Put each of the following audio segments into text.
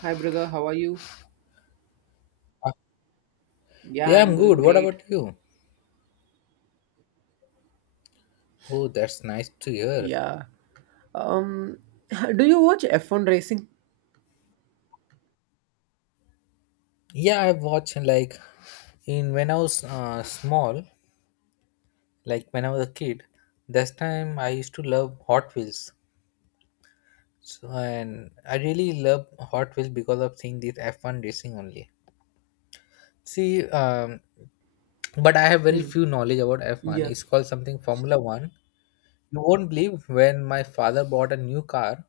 Hi brother, how are you? Yeah, Yeah, I'm I'm good. doing What great. about you? Oh, that's nice to hear. Yeah. Um, do you watch F1 racing? Yeah, I watched like in when I was small, like when I was a kid. That time I used to love Hot Wheels, so and I really love Hot Wheels because of seeing this F1 racing only. See, but I have very Hmm. few knowledge about F1. Yeah. It's called something Formula One. You won't believe when my father bought a new car.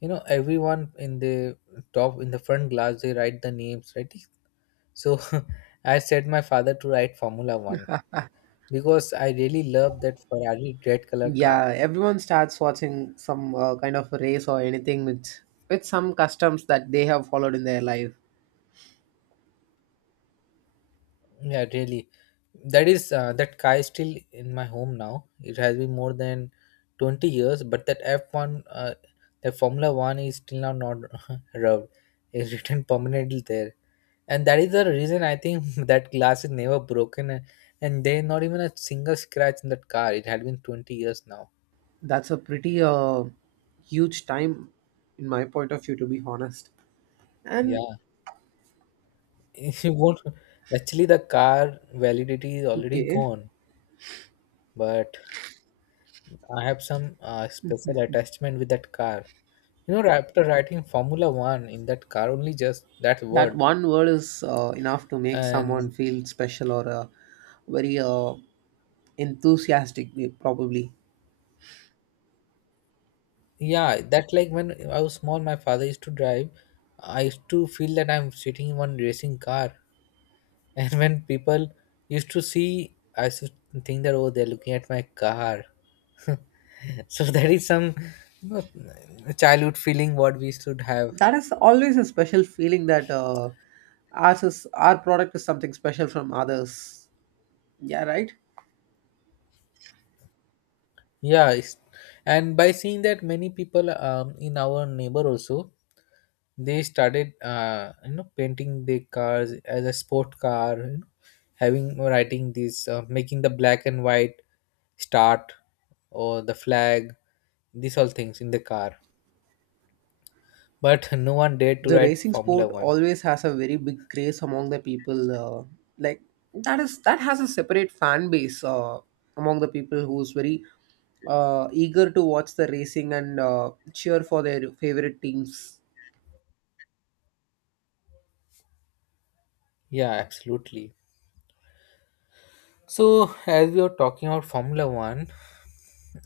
You know, everyone in the top in the front glass they write the names, right? So I set my father to write Formula One because I really love that Ferrari red color car. Yeah, everyone starts watching some kind of race or anything with some customs that they have followed in their life. Yeah, really. That car is still in my home now. It has been more than 20 years, but that F one, the Formula One is still now not rubbed. It's written permanently there, and that is the reason I think that glass is never broken, and there not even a single scratch in that car. It had been 20 years now. That's a pretty huge time, in my point of view, to be honest. And Yeah, if you not actually the car validity is already okay, gone, but I have some special attachment with that car. You know, after writing Formula One in that car, only just that that word, one word is enough to make someone and feel special or very enthusiastic, probably. yeah, that like when I was small, my father used to drive. I used to feel that I'm sitting in one racing car, and when people used to see, I used to think that oh, they're looking at my car. So that is some you know, childhood feeling what we should have. That is always a special feeling that ours is, our product is something special from others. Yeah, right. Yeah, it's, and by seeing that many people in our neighbor also they started you know painting their cars as a sport car, you know, having writing this making the black and white start or the flag, these all things in the car. But no one dared to The write racing Formula sport One. always has a very big craze among the people. Like that has a separate fan base among the people who's very eager to watch the racing and cheer for their favorite teams. Yeah, absolutely. So as we were talking about Formula One,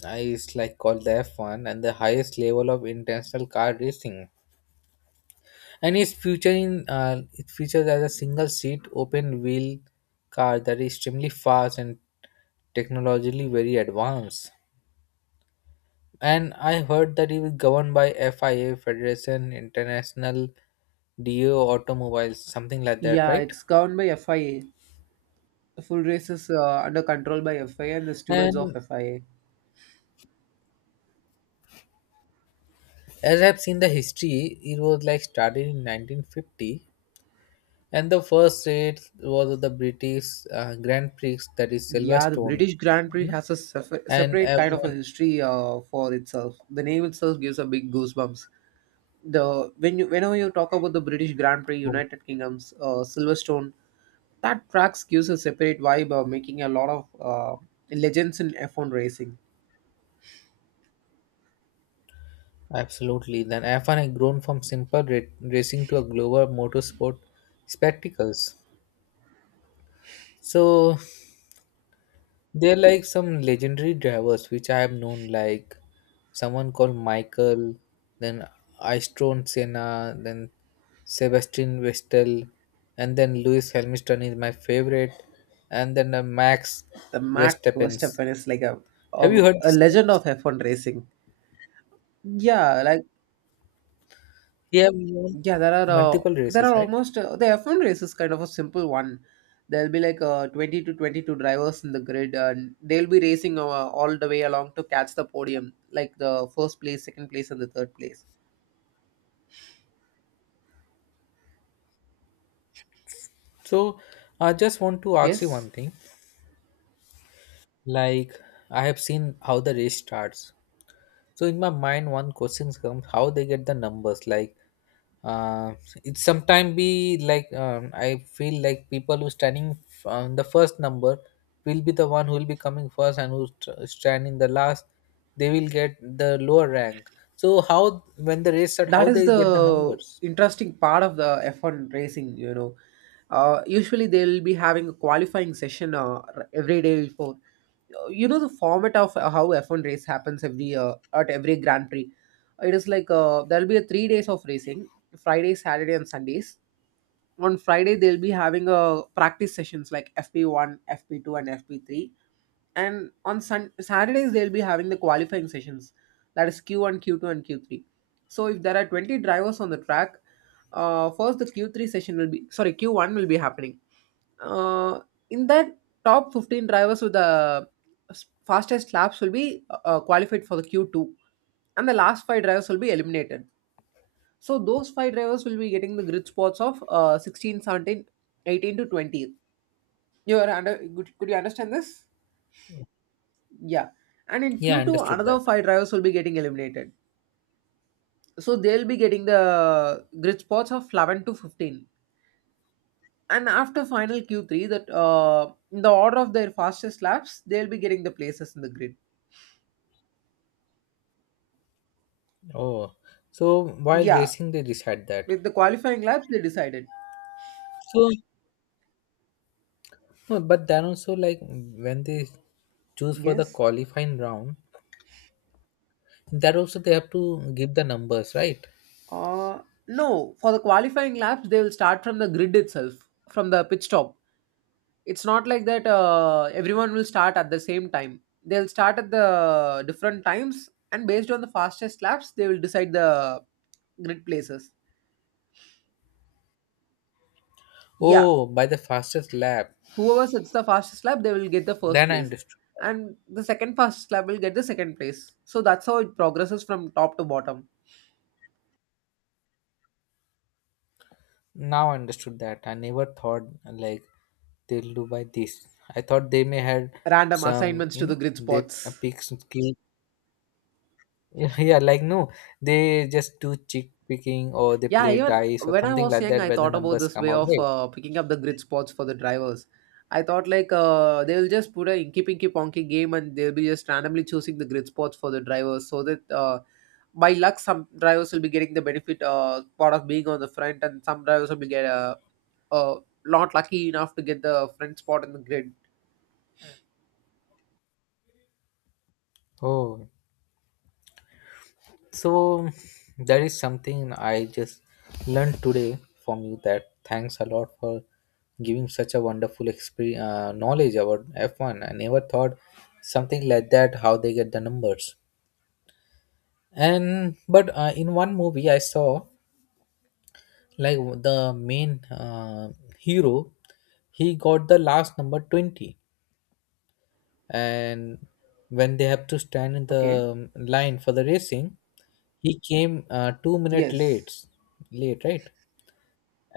is like called the F1 and the highest level of international car racing, and it's featuring it features as a single seat open wheel car that is extremely fast and technologically very advanced. And I heard that it is governed by FIA, Federation International do Automobiles, something like that, Yeah, right? it's governed by FIA. The full race is under control by FIA and the stewards of And FIA. as I've seen the history, it was like started in 1950, and the first race was of the British Grand Prix, that is Yeah, the Silverstone, British Grand you Prix know, has a and separate kind of a everyone. history for itself. The name itself gives a big goosebumps. The when you whenever you talk about the British Grand Prix, United Kingdom's Silverstone, that tracks gives a separate vibe, making a lot of legends in F1 racing. Absolutely. Then F1 had grown from simple racing to a global motorsport spectacles. So they're like some legendary drivers which I have known, like someone called Michael, then Ayrton Senna, then Sebastian Vettel, and then Lewis Hamilton is my favorite, and then Max The Max Verstappen. Verstappen is like a, Have you a heard a these legend names? of F1 racing. Yeah, like. He have won Yeah, there are multiple races, right? almost the F1 race is kind of a simple one. There'll be like 20 to 22 drivers in the grid, and they'll be racing all the way along to catch the podium, like the first place, second place, and the third place. So I just want to ask you one Yes. thing. Like I have seen how the race starts. So in my mind, one question comes: how they get the numbers? Like uh, it sometimes be like I feel like people who standing on the first number will be the one who will be coming first, and who stand in the last, they will get the lower rank. So how when the race start, how That is they get the the numbers? interesting part of the F1 racing. Usually they'll be having a qualifying session every day before. You know the format of how F1 race happens every at every Grand Prix. It is like there'll be a 3 days of racing, Friday, Saturday, and Sundays. On Friday they'll be having a practice sessions like FP1, FP2, and FP3. And on Saturdays they'll be having the qualifying sessions, that is Q1, Q2, and Q3. So if there are 20 drivers on the track, first the Q3 session will be sorry Q1 will be happening. Uh, in that top 15 drivers with the fastest laps will be qualified for the Q2, and the last five drivers will be eliminated, so those five drivers will be getting the grid spots of 16, 17, 18 to 20. You are under, could you understand this? Yeah. And in Yeah, I Q2, understood another that. five drivers will be getting eliminated. So they'll be getting the grid spots of 11 to 15. And after final Q3, that in the order of their fastest laps, they'll be getting the places in the grid. Oh, so while Yeah. racing, they decide that. With the qualifying laps, they decided. So no, but then also like when they choose for the Yes. qualifying round, that also they have to give the numbers, right? Uh, no, for the qualifying laps, they will start from the grid itself, from the pit stop. It's not like that everyone will start at the same time. They'll start at the different times, and based on the fastest laps, they will decide the grid places. Yeah, Oh, by the fastest lap. whoever sets the fastest lap, they will get the first Then I place, understood. and the second fastest lap will get the second place. So that's how it progresses from top to bottom. Now I understood that. I never thought like they'll do by this. I thought they may had Random some, assignments you to the know, grid they spots. pick some skill. Yeah, like no, they just do chick picking or they Yeah, play even dice or when I something was like young, that I where the thought about numbers this come way out. of Right? Picking up the grid spots for the drivers. I thought like they'll just put a Inky Pinky Ponky game and they'll be just randomly choosing the grid spots for the drivers so that by luck some drivers will be getting the benefit part of being on the front and some drivers will be get uh, not lucky enough to get the front spot in the grid. Oh, so that is something I just learned today from you. That thanks a lot for giving such a wonderful experience knowledge about F1. I never thought something like that, how they get the numbers. And but in one movie I saw, like the main hero, he got the last number 20, and when they have to stand in Okay. the line for the racing, he came 2 minutes late Yes. late right?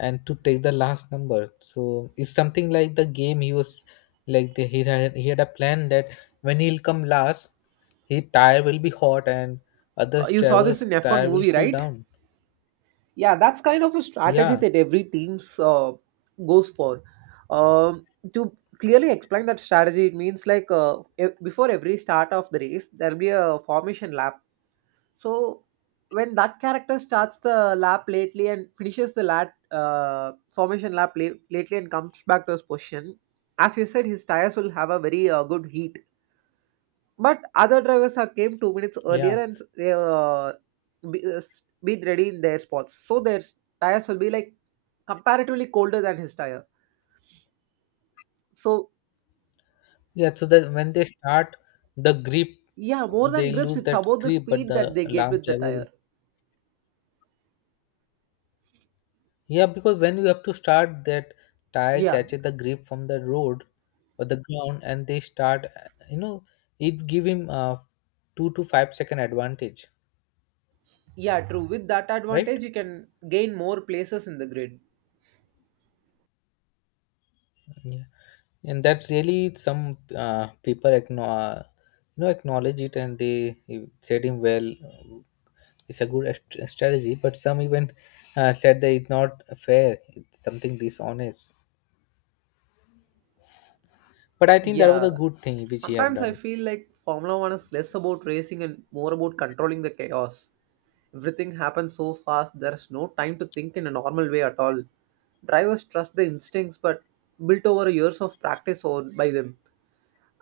And to take the last number. So it's something like the game. He was like the, he had a plan that when he'll come last, his tire will be hot and other You saw this drivers' in F1 tire will movie, cool right? down. Yeah, that's kind of a strategy Yeah, that every team's goes for. Um, to clearly explain that strategy, it means like before every start of the race, there'll be a formation lap. So when that character starts the lap lately and finishes the lap formation lap lately and comes back to his position, as you said, his tires will have a very good heat. But other drivers are came 2 minutes earlier yeah, and they been ready in their spots. So their tires will be like comparatively colder than his tire. So yeah. So that when they start the grip, yeah, more than they grips, lose it's that about the grip, but speed that the they get last with the driver will. tire. Yeah, because when you have to start, that tire Yeah, catches the grip from the road or the ground, and they start. You know, it give him a 2 to 5 second advantage, yeah, true. With that right? advantage, you can gain more places in the grid. Yeah, and that's really some people acknowledge, you know, acknowledge it, and they said him well. It's a good strategy, but some even said that it's not fair. It's something dishonest. But I think that was a Yeah. good thing which he have Sometimes I done. feel like Formula One is less about racing and more about controlling the chaos. Everything happens so fast, there's no time to think in a normal way at all. Drivers trust the instincts but built over years of practice or by them.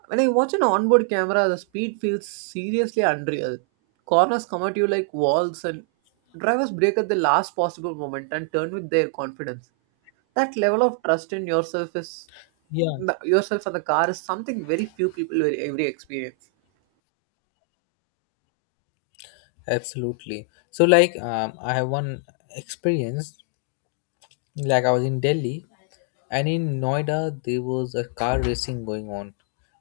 When I watch an onboard camera, the speed feels seriously unreal. Corners come at you like walls, and drivers break at the last possible moment and turn with their confidence. That level of trust in yourself is Yeah. yourself and the car is something very few people will ever experience. Absolutely. So, like, I have one experience. Like, I was in Delhi, and in Noida, there was a car racing going on.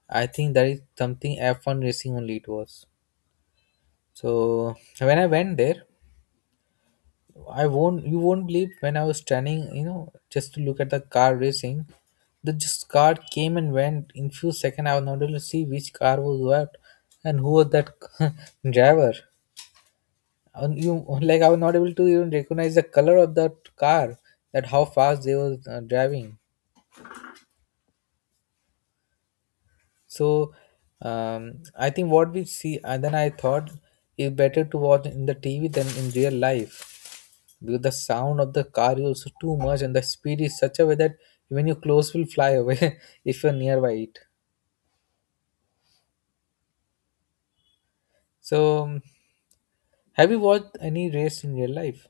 I think that is something F1 racing only it was. So, when I went there, I won't, you won't believe when I was standing, you know, just to look at the car racing, the just car came and went in few seconds. I was not able to see which car was what and who was that driver, and you like I was not able to even recognize the color of that car, that how fast they were driving. So I think what we see, and then I thought it's better to watch in the TV than in real life because the sound of the car is also too much and the speed is such a way that even your clothes will fly away if you're nearby it. So have you watched any race in real life?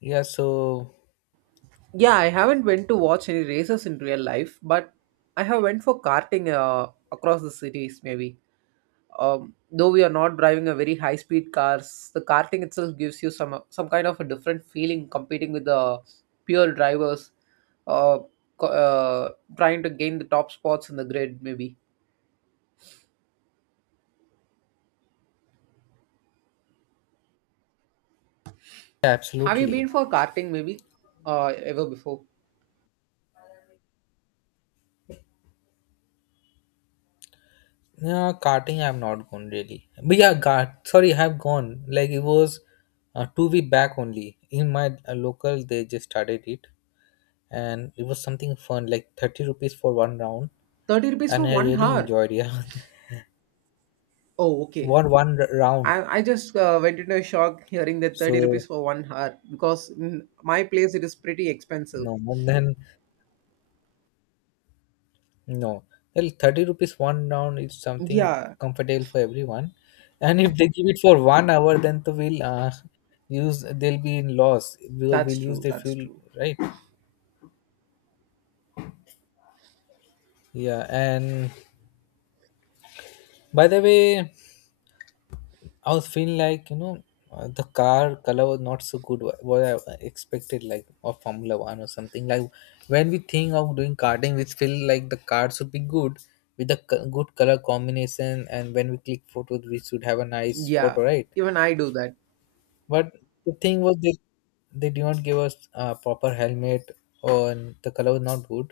Yeah, so Yeah, I haven't went to watch any races in real life, but I have went for karting across the cities maybe. Though we are not driving a very high speed cars, the karting itself gives you some kind of a different feeling competing with the pure drivers, uh, co- uh, trying to gain the top spots in the grid maybe. yeah, Have you absolutely. been for karting maybe uh, ever before? Yeah, karting I've not gone really. But yeah, kart. Sorry, I've gone. Like it was 2 week back only. In my local, they just started it, and it was something fun. Like 30 rupees for one round, 30 rupees and for I one really hour. enjoyed. Yeah, Oh, okay. one round. I just went into a shock hearing that 30 So rupees for 1 hour because in my place it is pretty expensive. no, and then no. Well, 30 rupees one round is something Yeah, comfortable for everyone, and if they give it for 1 hour, then to will use they'll be in loss because that's we'll use true. their That's fuel, true. right? Yeah, and by the way, I was feeling like you know the car color was not so good what I expected, like of Formula One or something. Like when we think of doing karting, we feel like the car should be good with the good color combination, and when we click photos, we should have a nice photo, Yeah, right? even I do that. But the thing was they did not give us a proper helmet, or the color was not good.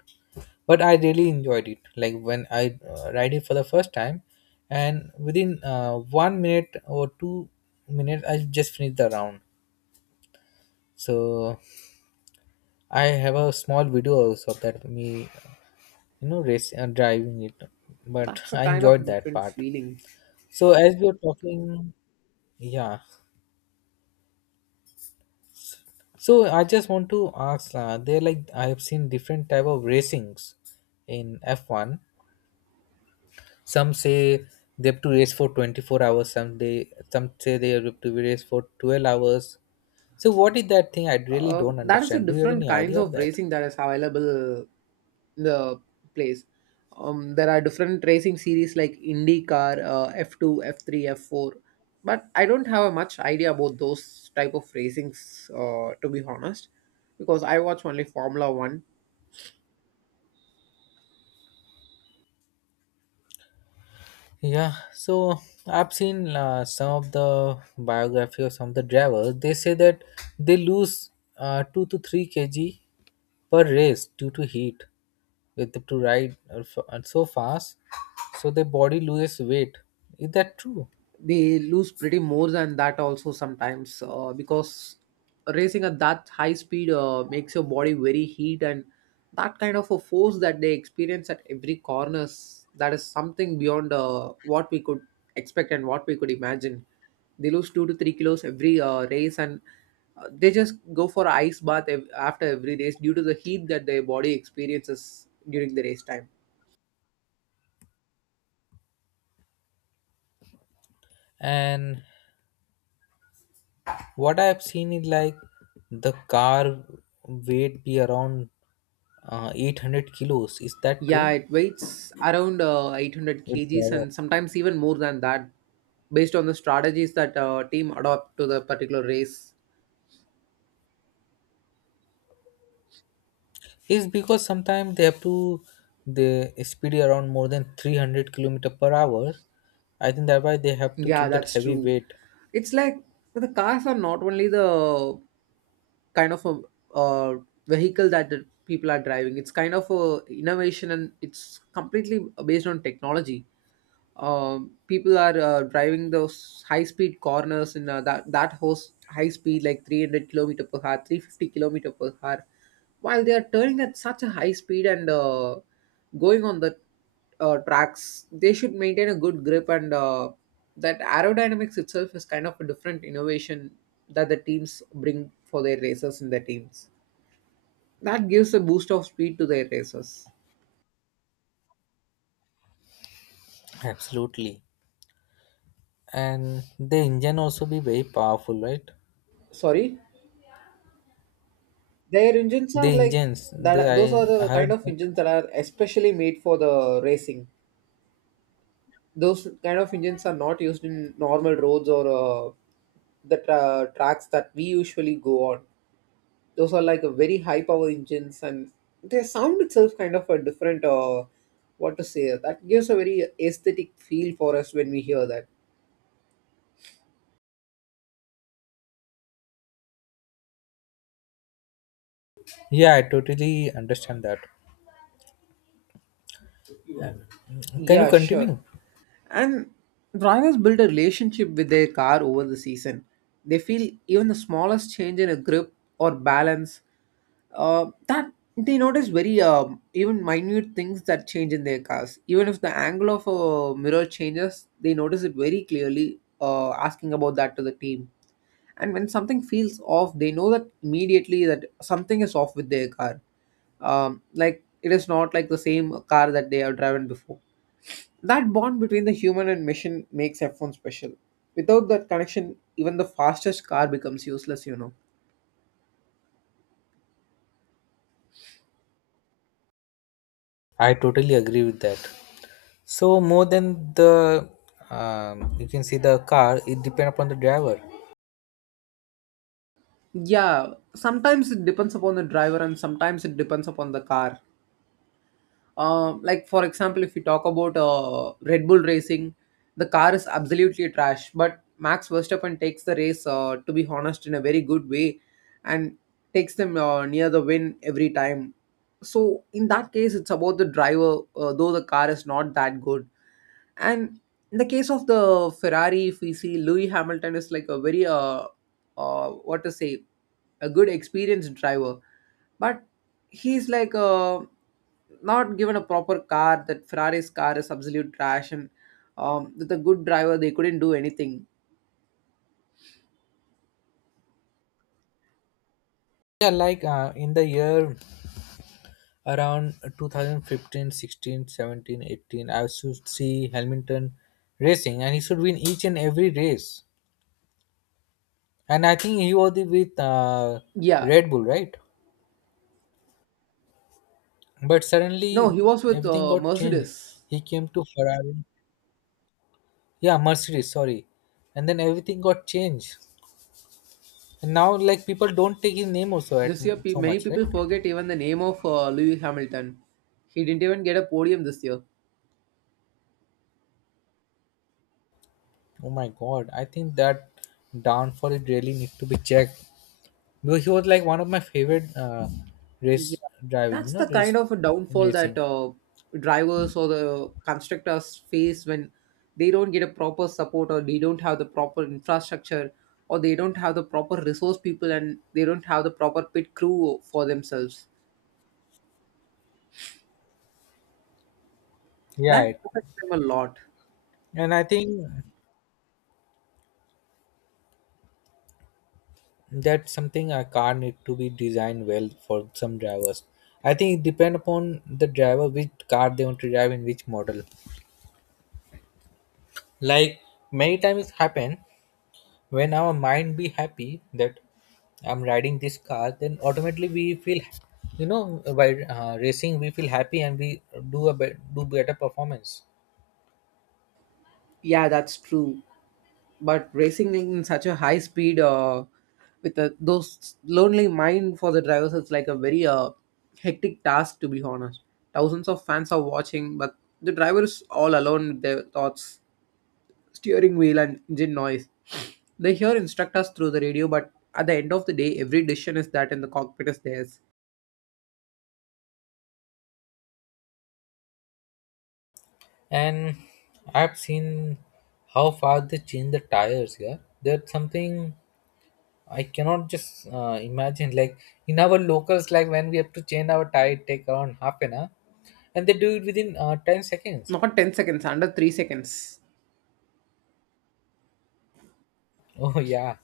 But I really enjoyed it. Like when I ride it for the first time, and within 1 minute or 2 minutes, I just finished the round. So I have a small video also of that me, you know, race driving it. But That's a I kind of enjoyed that different part. feeling. So as we are talking, yeah. So I just want to ask. They like I have seen different type of racings in F one. Some say they have to race for 24 hours. Some say they have to race for 12 hours. So what is that thing? I really don't That is the understand. Do you have different any kinds idea of of that? racing that is available in the place. There are different racing series like IndyCar, F2, F3, F4, but I don't have a much idea about those type of racings. To be honest, because I watch only Formula One. Yeah, so I've seen some of the biography of some of the drivers. They say that they lose 2 to 3 kg per race due to heat. With the, to ride so fast, so their body loses weight. Is that true? They lose pretty more than that also sometimes because racing at that high speed makes your body very heat, and that kind of a force that they experience at every corners, that is something beyond what we could expect and what we could imagine. They lose 2 to 3 kilos every race, and they just go for ice bath after every race due to the heat that their body experiences during the race time. And what I have seen is like the car weight be around 800 kilos, is that true Yeah, it weighs around 800 with kgs driver? and sometimes even more than that, based on the strategies that team adopt to the particular race. Is because sometimes they have to they speed around more than 300 kilometer per hour. I think that why they have to Yeah, keep that that's heavy true. weight. It's like the cars are not only the kind of a uh, vehicle that the people are driving. It's kind of a innovation and it's completely based on technology. People are driving those high speed corners in that host high speed like 300 kilometer per hour 350 kilometer per hour while they are turning at such a high speed and going on the tracks they should maintain a good grip, and that aerodynamics itself is kind of a different innovation that the teams bring for their racers in their teams that gives a boost of speed to their racers. Absolutely. And the engine also be very powerful, right? Sorry. Their engines The are like engines, they that. Those are I the kind heard of that. engines that are especially made for the racing. Those kind of engines are not used in normal roads or the tracks that we usually go on. Those are like a very high power engines, and their sound itself kind of a different. What to say? That gives a very aesthetic feel for us when we hear that. Yeah, I totally understand that. Can you Yeah, sure. continue? And drivers build a relationship with their car over the season. They feel even the smallest change in a grip or balance that they notice very even minute things that change in their cars. Even if the angle of a mirror changes, they notice it very clearly, asking about that to the team. And when something feels off, they know that immediately that something is off with their car. Like it is not like the same car that they have driven before. That bond between the human and machine makes F1 special. Without that connection, even the fastest car becomes useless. I totally agree with that. So more than the you can see the car, it depend upon the driver. Yeah, sometimes it depends upon the driver and sometimes it depends upon the car. Like, for example, if you talk about Red Bull racing, the car is absolutely trash, but Max Verstappen takes the race, to be honest, in a very good way and takes them near the win every time. So, in that case, it's about the driver, though the car is not that good. And in the case of the Ferrari, if we see Louis Hamilton is like a very uh what to say, a good experienced driver, but he's like not given a proper car. That Ferrari's car is absolute trash, and with a good driver they couldn't do anything. Yeah, like in the year around 2015, sixteen, seventeen, eighteen, 16, 17, 18, I should see Hamilton racing, and he should win each and every race. And I think he was with Yeah, Red Bull, right? But no, suddenly he was with everything got changed. Mercedes He came to Ferrari, yeah, Mercedes, sorry, and then everything got changed. And now, like people don't take his name also at this year. So Many much, right? people forget even the name of Louis Hamilton. He didn't even get a podium this year. Oh my god, I think that downfall it really need to be checked because he was like one of my favorite race Yeah, driving, that's the race kind of a in downfall that racing. Drivers or the constructors face when they don't get a proper support, or they don't have the proper infrastructure, or they don't have the proper resource people, and they don't have the proper pit crew for themselves. Yeah, That affects them a lot. and I think that's something a car need to be designed well for some drivers. I think it depend upon the driver which car they want to drive in which model. Like many times it happen when our mind be happy that I'm riding this car, then automatically we feel, by racing, we feel happy and we do better performance. Yeah, that's true. But racing in such a high speed with those lonely mind for the drivers is like a very hectic task, to be honest. Thousands of fans are watching, but the driver is all alone with their thoughts, steering wheel and engine noise. They hear instructors through the radio, but at the end of the day every decision is that in the cockpit is theirs. And I've seen how far they change the tires. Yeah, that's something I cannot just imagine. Like in our locals, like when we have to change our tire, it take around half an hour, and they do it within 10 seconds. Not 10 seconds, under 3 seconds. Oh yeah,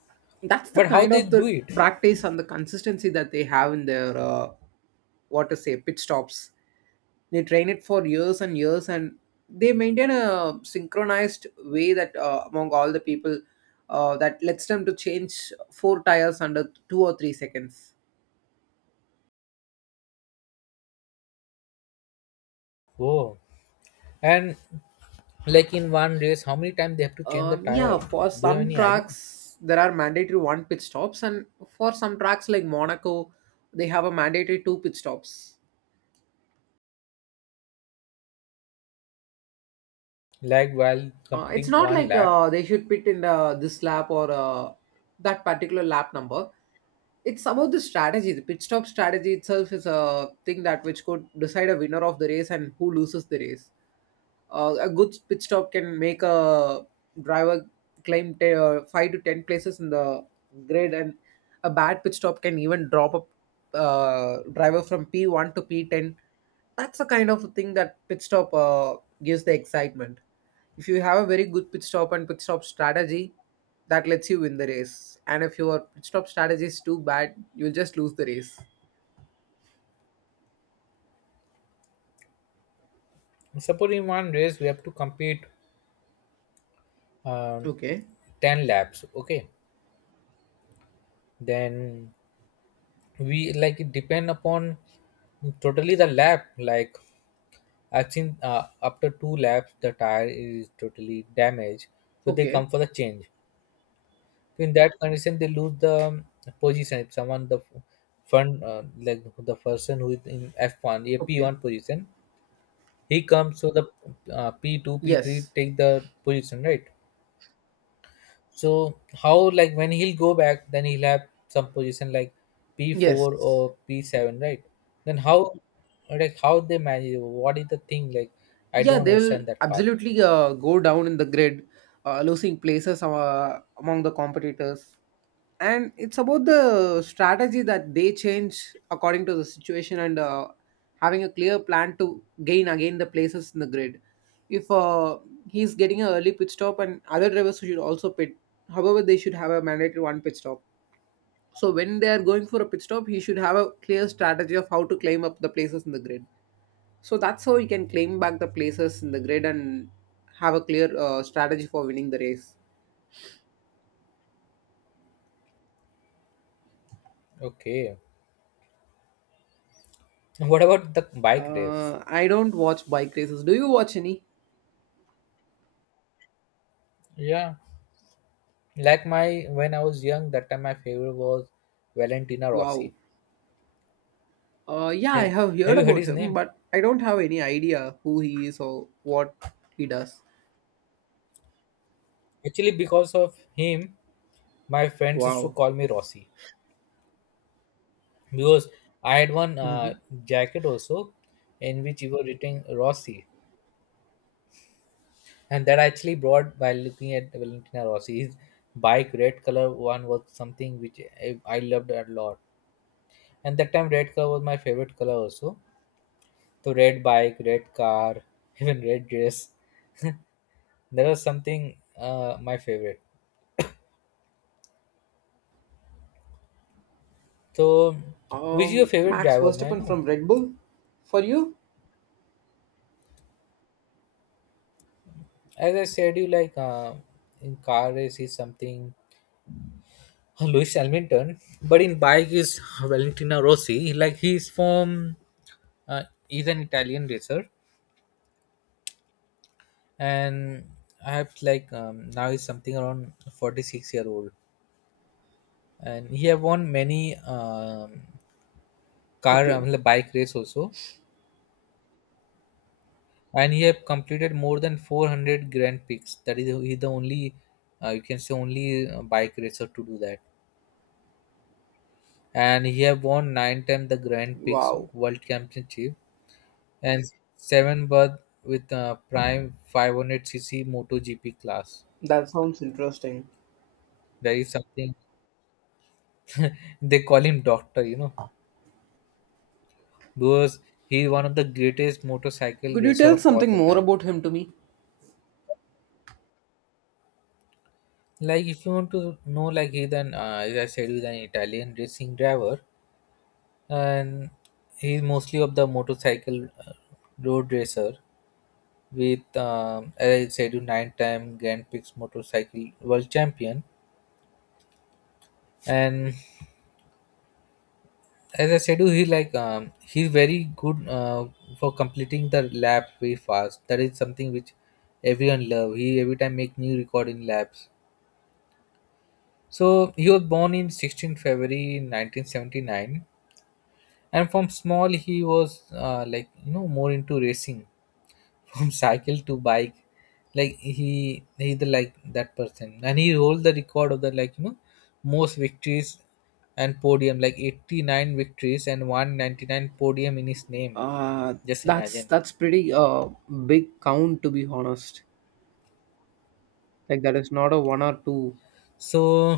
That's the but how kind they of do the it? practice and the consistency that they have in their what to say pit stops. They train it for years and years, and they maintain a synchronized way that among all the people that lets them to change four tires under 2 or 3 seconds. Oh, and like in one race, how many times they have to change the Yeah, tire? for Do you have some any idea? tracks there are mandatory one pit stops, and for some tracks like Monaco they have a mandatory two pit stops. Like while It's competing not one like lap, they should pit in the, this lap, or that particular lap number. It's about the strategy. The pit stop strategy itself is a thing that which could decide a winner of the race and who loses the race. A good pit stop can make a driver climb five to ten places in the grid, and a bad pit stop can even drop a driver from P one to P ten. That's the kind of thing that pit stop gives the excitement. If you have a very good pit stop and pit stop strategy, that lets you win the race. And if your pit stop strategy is too bad, you'll just lose the race. suppose in one race we have to compete um, Okay. 10 laps. Okay, then we, like it depend upon totally the lap. Like I think after 2 laps the tire is totally damaged, so they Okay. come for the change. So in that condition, they lose the position. If someone the front, like the person who is in F1, a P1 Okay. position, he comes, so the P2 P3 Yes. take the position, right? So how, like when he'll go back, then he'll have some position like P4 Yes. or P7, right? Then how, like how they manage, what is the thing, like I Yeah, don't they'll understand that part. absolutely go down in the grid, losing places among the competitors. And it's about the strategy that they change according to the situation, and having a clear plan to gain again the places in the grid. If he's getting an early pit stop and other drivers should also pit, however they should have a mandatory one pit stop. So when they are going for a pit stop, he should have a clear strategy of how to claim up the places in the grid. So that's how he can claim back the places in the grid and have a clear strategy for winning the race. Okay, what about the bike race? I don't watch bike races. Do you watch any? Yeah, like my, when I was young, that time my favorite was Valentina Wow. Rossi. Yeah, have, I have have heard you heard about his him, name? but I don't have any idea who he is or what he does. Actually, because of him, my friends used to Wow. call me Rossi, because I had one Hmm. jacket also in which you were written Rossi, and that I actually brought by looking at Valentina Rossi's bike. Red color one was something which I loved a lot, and that time red color was my favorite color also. So, red bike, red car, even red dress. That was something my favorite. So, which is your favorite Max driver? May I Verstappen know? from Red Bull? For you? As I said, you like, in car race is something, Lewis Hamilton, but in bike is Valentino Rossi. Like he's from, he's an Italian racer, and I have like, now he's something around 46-year old, and he have won many, car, Okay. bike race also, and he have completed more than 400 Grand Prix. That is he the only, you can say only bike racer to do that, and he have won nine times the Grand Prix Wow. World Championship and seven berth with prime 500 cc MotoGP class. That sounds interesting. That is something, they call him doctor, because he's one of the greatest motorcycle Could you racer tell of all something the more time. about him to me? Like, if you want to know, like he's an, as I said, he's an Italian racing driver, and he's mostly of the motorcycle, road racer with, as I said, you nine-time Grand Prix motorcycle world champion, and as I said, he like, he's very good for completing the lap very fast. That is something which everyone love. He every time make new record in laps. So he was born in 16th February 1979, and from small he was, like more into racing, from cycle to bike. Like he the, like that person, and he holds the record of the, like, most victories and podium, like 89 victories and 199 podium in his name. Uh, Just that's imagine. Pretty big count, to be honest. Like that is not a one or two. So,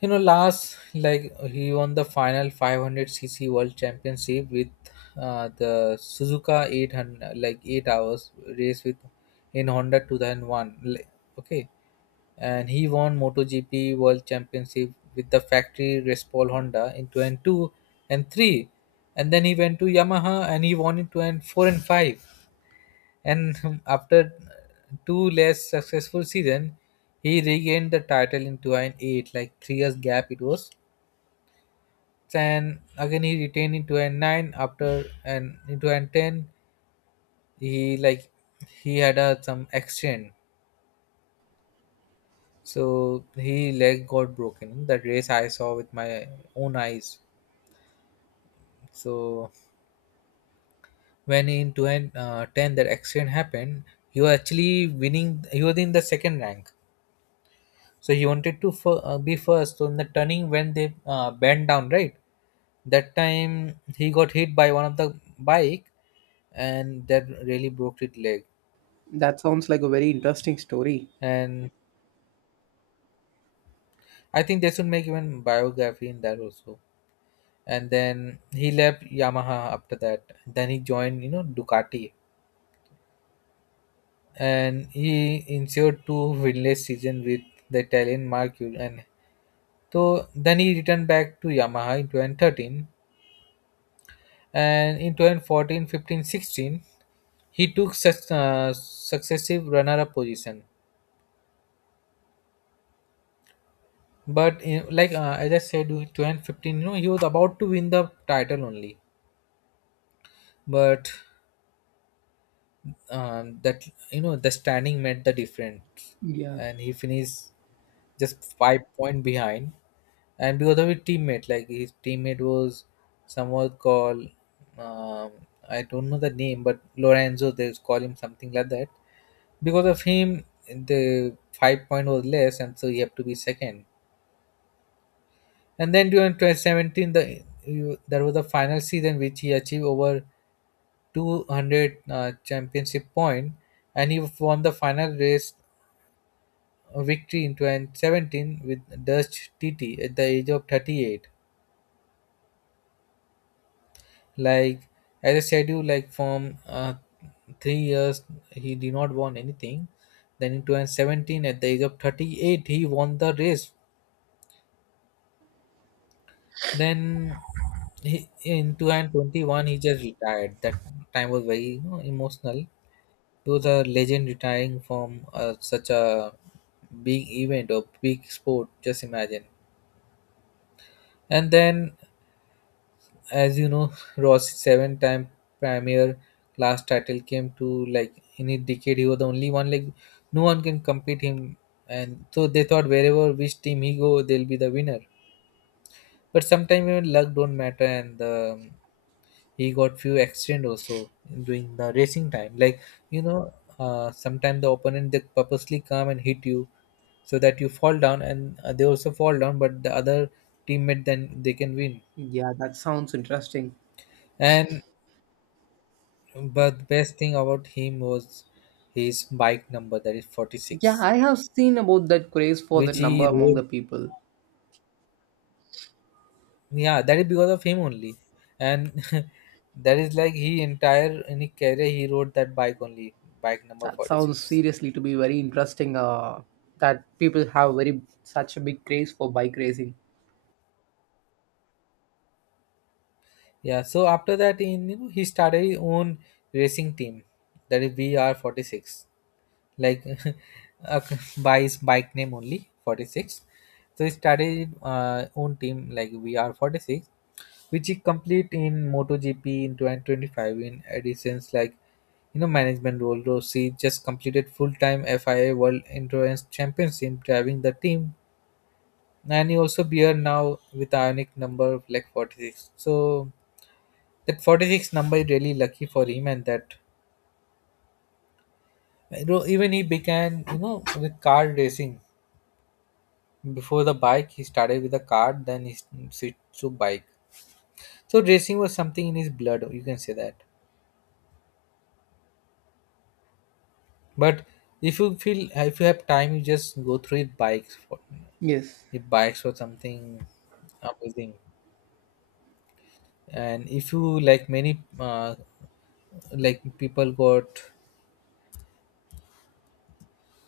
Last, like he won the final 500 cc World Championship with, the Suzuka 800, like 8 hours race, with in Honda 2001. Like, okay, and he won MotoGP World Championship with the factory Respal Honda in two and 3, and then he went to Yamaha and he won in two and four and 5, and after two less successful season he regained the title in 2008, like 3 years gap it was, and again he retained in 2009 after, and in 2010 he, like he had a some accident, so he leg got broken. That race I saw with my own eyes. So when in 2010 that accident happened, he was actually winning, he was in the second rank, so he wanted to be first, so in the turning when they bent down, right, that time he got hit by one of the bike, and that really broke his leg. That sounds like a very interesting story. And I think they should make even biography in that also. And then he left Yamaha. After that, then he joined, Ducati, and he insured two winless season with the Italian Mercury. And so then he returned back to Yamaha in 2013, and in 2014, 15, sixteen, he took such, successive runner-up position, but you know, like, as I said, 2015, he was about to win the title only, but, that, the standing made the difference, Yeah. and he finished just 5 point behind. And because of his teammate, like his teammate was someone called, um, I don't know the name, but Lorenzo. They call him something like that. Because of him, the 5 point was less, and so he had to be second. And then during 2017, there was the final season which he achieved over 200 championship point, and he won the final race victory in 2017 with Dutch TT at the age of 38. Like, as I said, you like from, 3 years he did not won anything. Then in 2017, at the age of 38, he won the race. Then he, in 2021, he just retired. That time was very, emotional, to the legend retiring from such a big event or big sport. Just imagine. And then, as you know, Ross seven time premier class title came to, like in a decade he was the only one, like no one can compete him, and so they thought wherever which team he go, they'll be the winner. But sometimes even luck don't matter, and, he got few accident also during the racing time. Like, you know, sometimes the opponent, they purposely come and hit you, so that you fall down, and they also fall down. But the other teammate then they can win. Yeah, that sounds interesting. And but the best thing about him was his bike number, that is Yeah, 46, I have seen about that craze for which that number he among rode. the people. Yeah, that is because of him only. And that is like, he entire in his career he rode that bike only, bike number That sounds 46. seriously to be very interesting. That people have very such a big craze for bike racing. Yeah, so after that, in, he started his own racing team, that is vr 46. Like, uh, by his bike name only, 46. So he started own team like vr 46, which he complete in MotoGP in 2025 in additions, like, management role. Rossi just completed full-time FIA World Endurance Championship driving the team, and he also bear now with ionic number of like 46. So that 46 number is really lucky for him, and that, even he began, with car racing before the bike. He started with a car, then he switched to bike. So racing was something in his blood, you can say that. But if you feel, if you have time, you just go through it bikes for Yes. it bikes or something amazing. And if you like many, like people got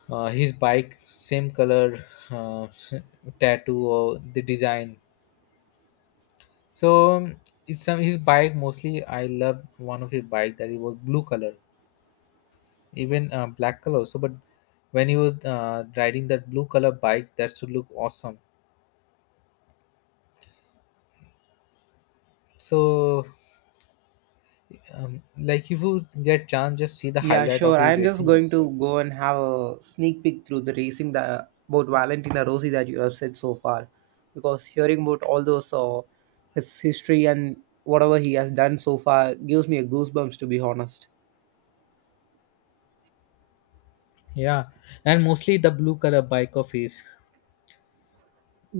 his bike same color, uh, tattoo or the design. So, it's some his bike mostly. I love one of his bike that it was blue color, even black color also. But when he was riding that blue color bike, that should look awesome. So, like if you get chance, just see the Yeah, highlight of sure. his I'm just racing going also. to go and have a sneak peek through the racing that about Valentina Rossi that you have said so far, because hearing about all those his history and whatever he has done so far gives me a goosebumps, to be honest. Yeah, and mostly the blue color bike of his,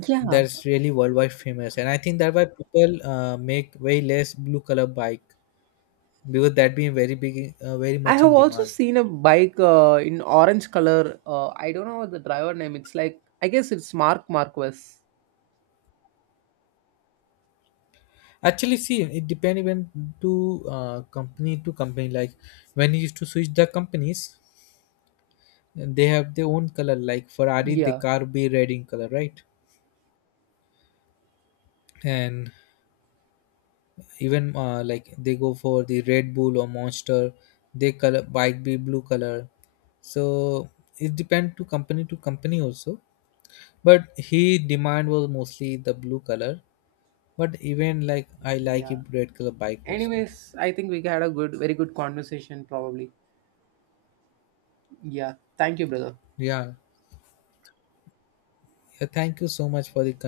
Yeah, that's really worldwide famous, and I think that why people make way less blue color bike, because that being very big, very I much have in also demand. seen a bike in orange color. I don't know what the driver name. It's like I guess it's Mark Marquez. Actually, see, it depends even to, company to company. Like when you used to switch the companies, they have their own color. Like Ferrari, the Yeah, car be red in color, right? And even, like they go for the red bull or monster, they color might be blue color. So it depends to company also, but he demand was mostly the blue color, but even like I like a yeah. red color bike also. Anyways, I think we had a good, very good conversation. Probably. Yeah. Thank you, brother. Yeah, yeah, thank you so much for the